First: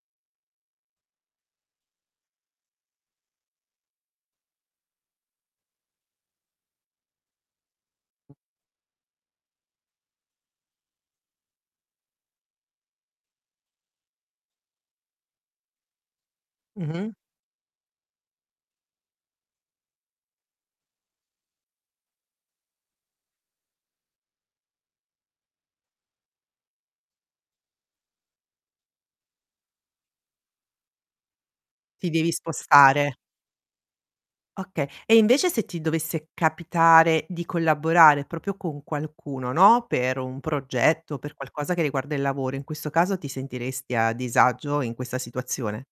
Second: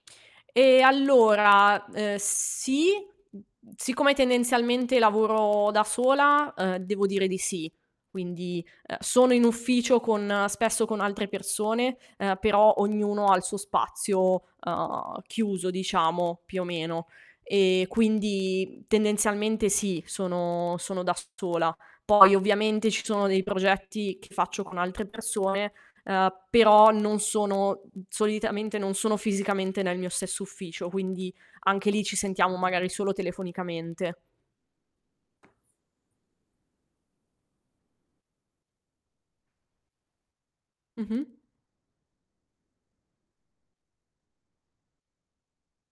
E allora, ehm, sì, mhmm, mhmm, siccome tendenzialmente lavoro da sola, ehm, devo dire di sì. Quindi, ehm, sono in ufficio con spesso con altre persone, ehm, però ognuno ha il suo spazio, ehm, chiuso diciamo, più o meno. Mh-mh. E quindi, mhmm, tendenzialmente sì, sono sono da sola. Poi ovviamente ci sono dei progetti che faccio con altre persone, ehm, però non sono mhmm, solitamente non sono fisicamente nel mio stesso ufficio, quindi anche lì Ti ci devi sentiamo magari spostare. solo telefonicamente. Oka e invece se ti dovesse capitare di collaborare proprio con qualcuno, no, per un progetto, Mh-mh. per qualcosa che riguarda il lavoro. In questo caso ti sentiresti a disagio in questa situazione?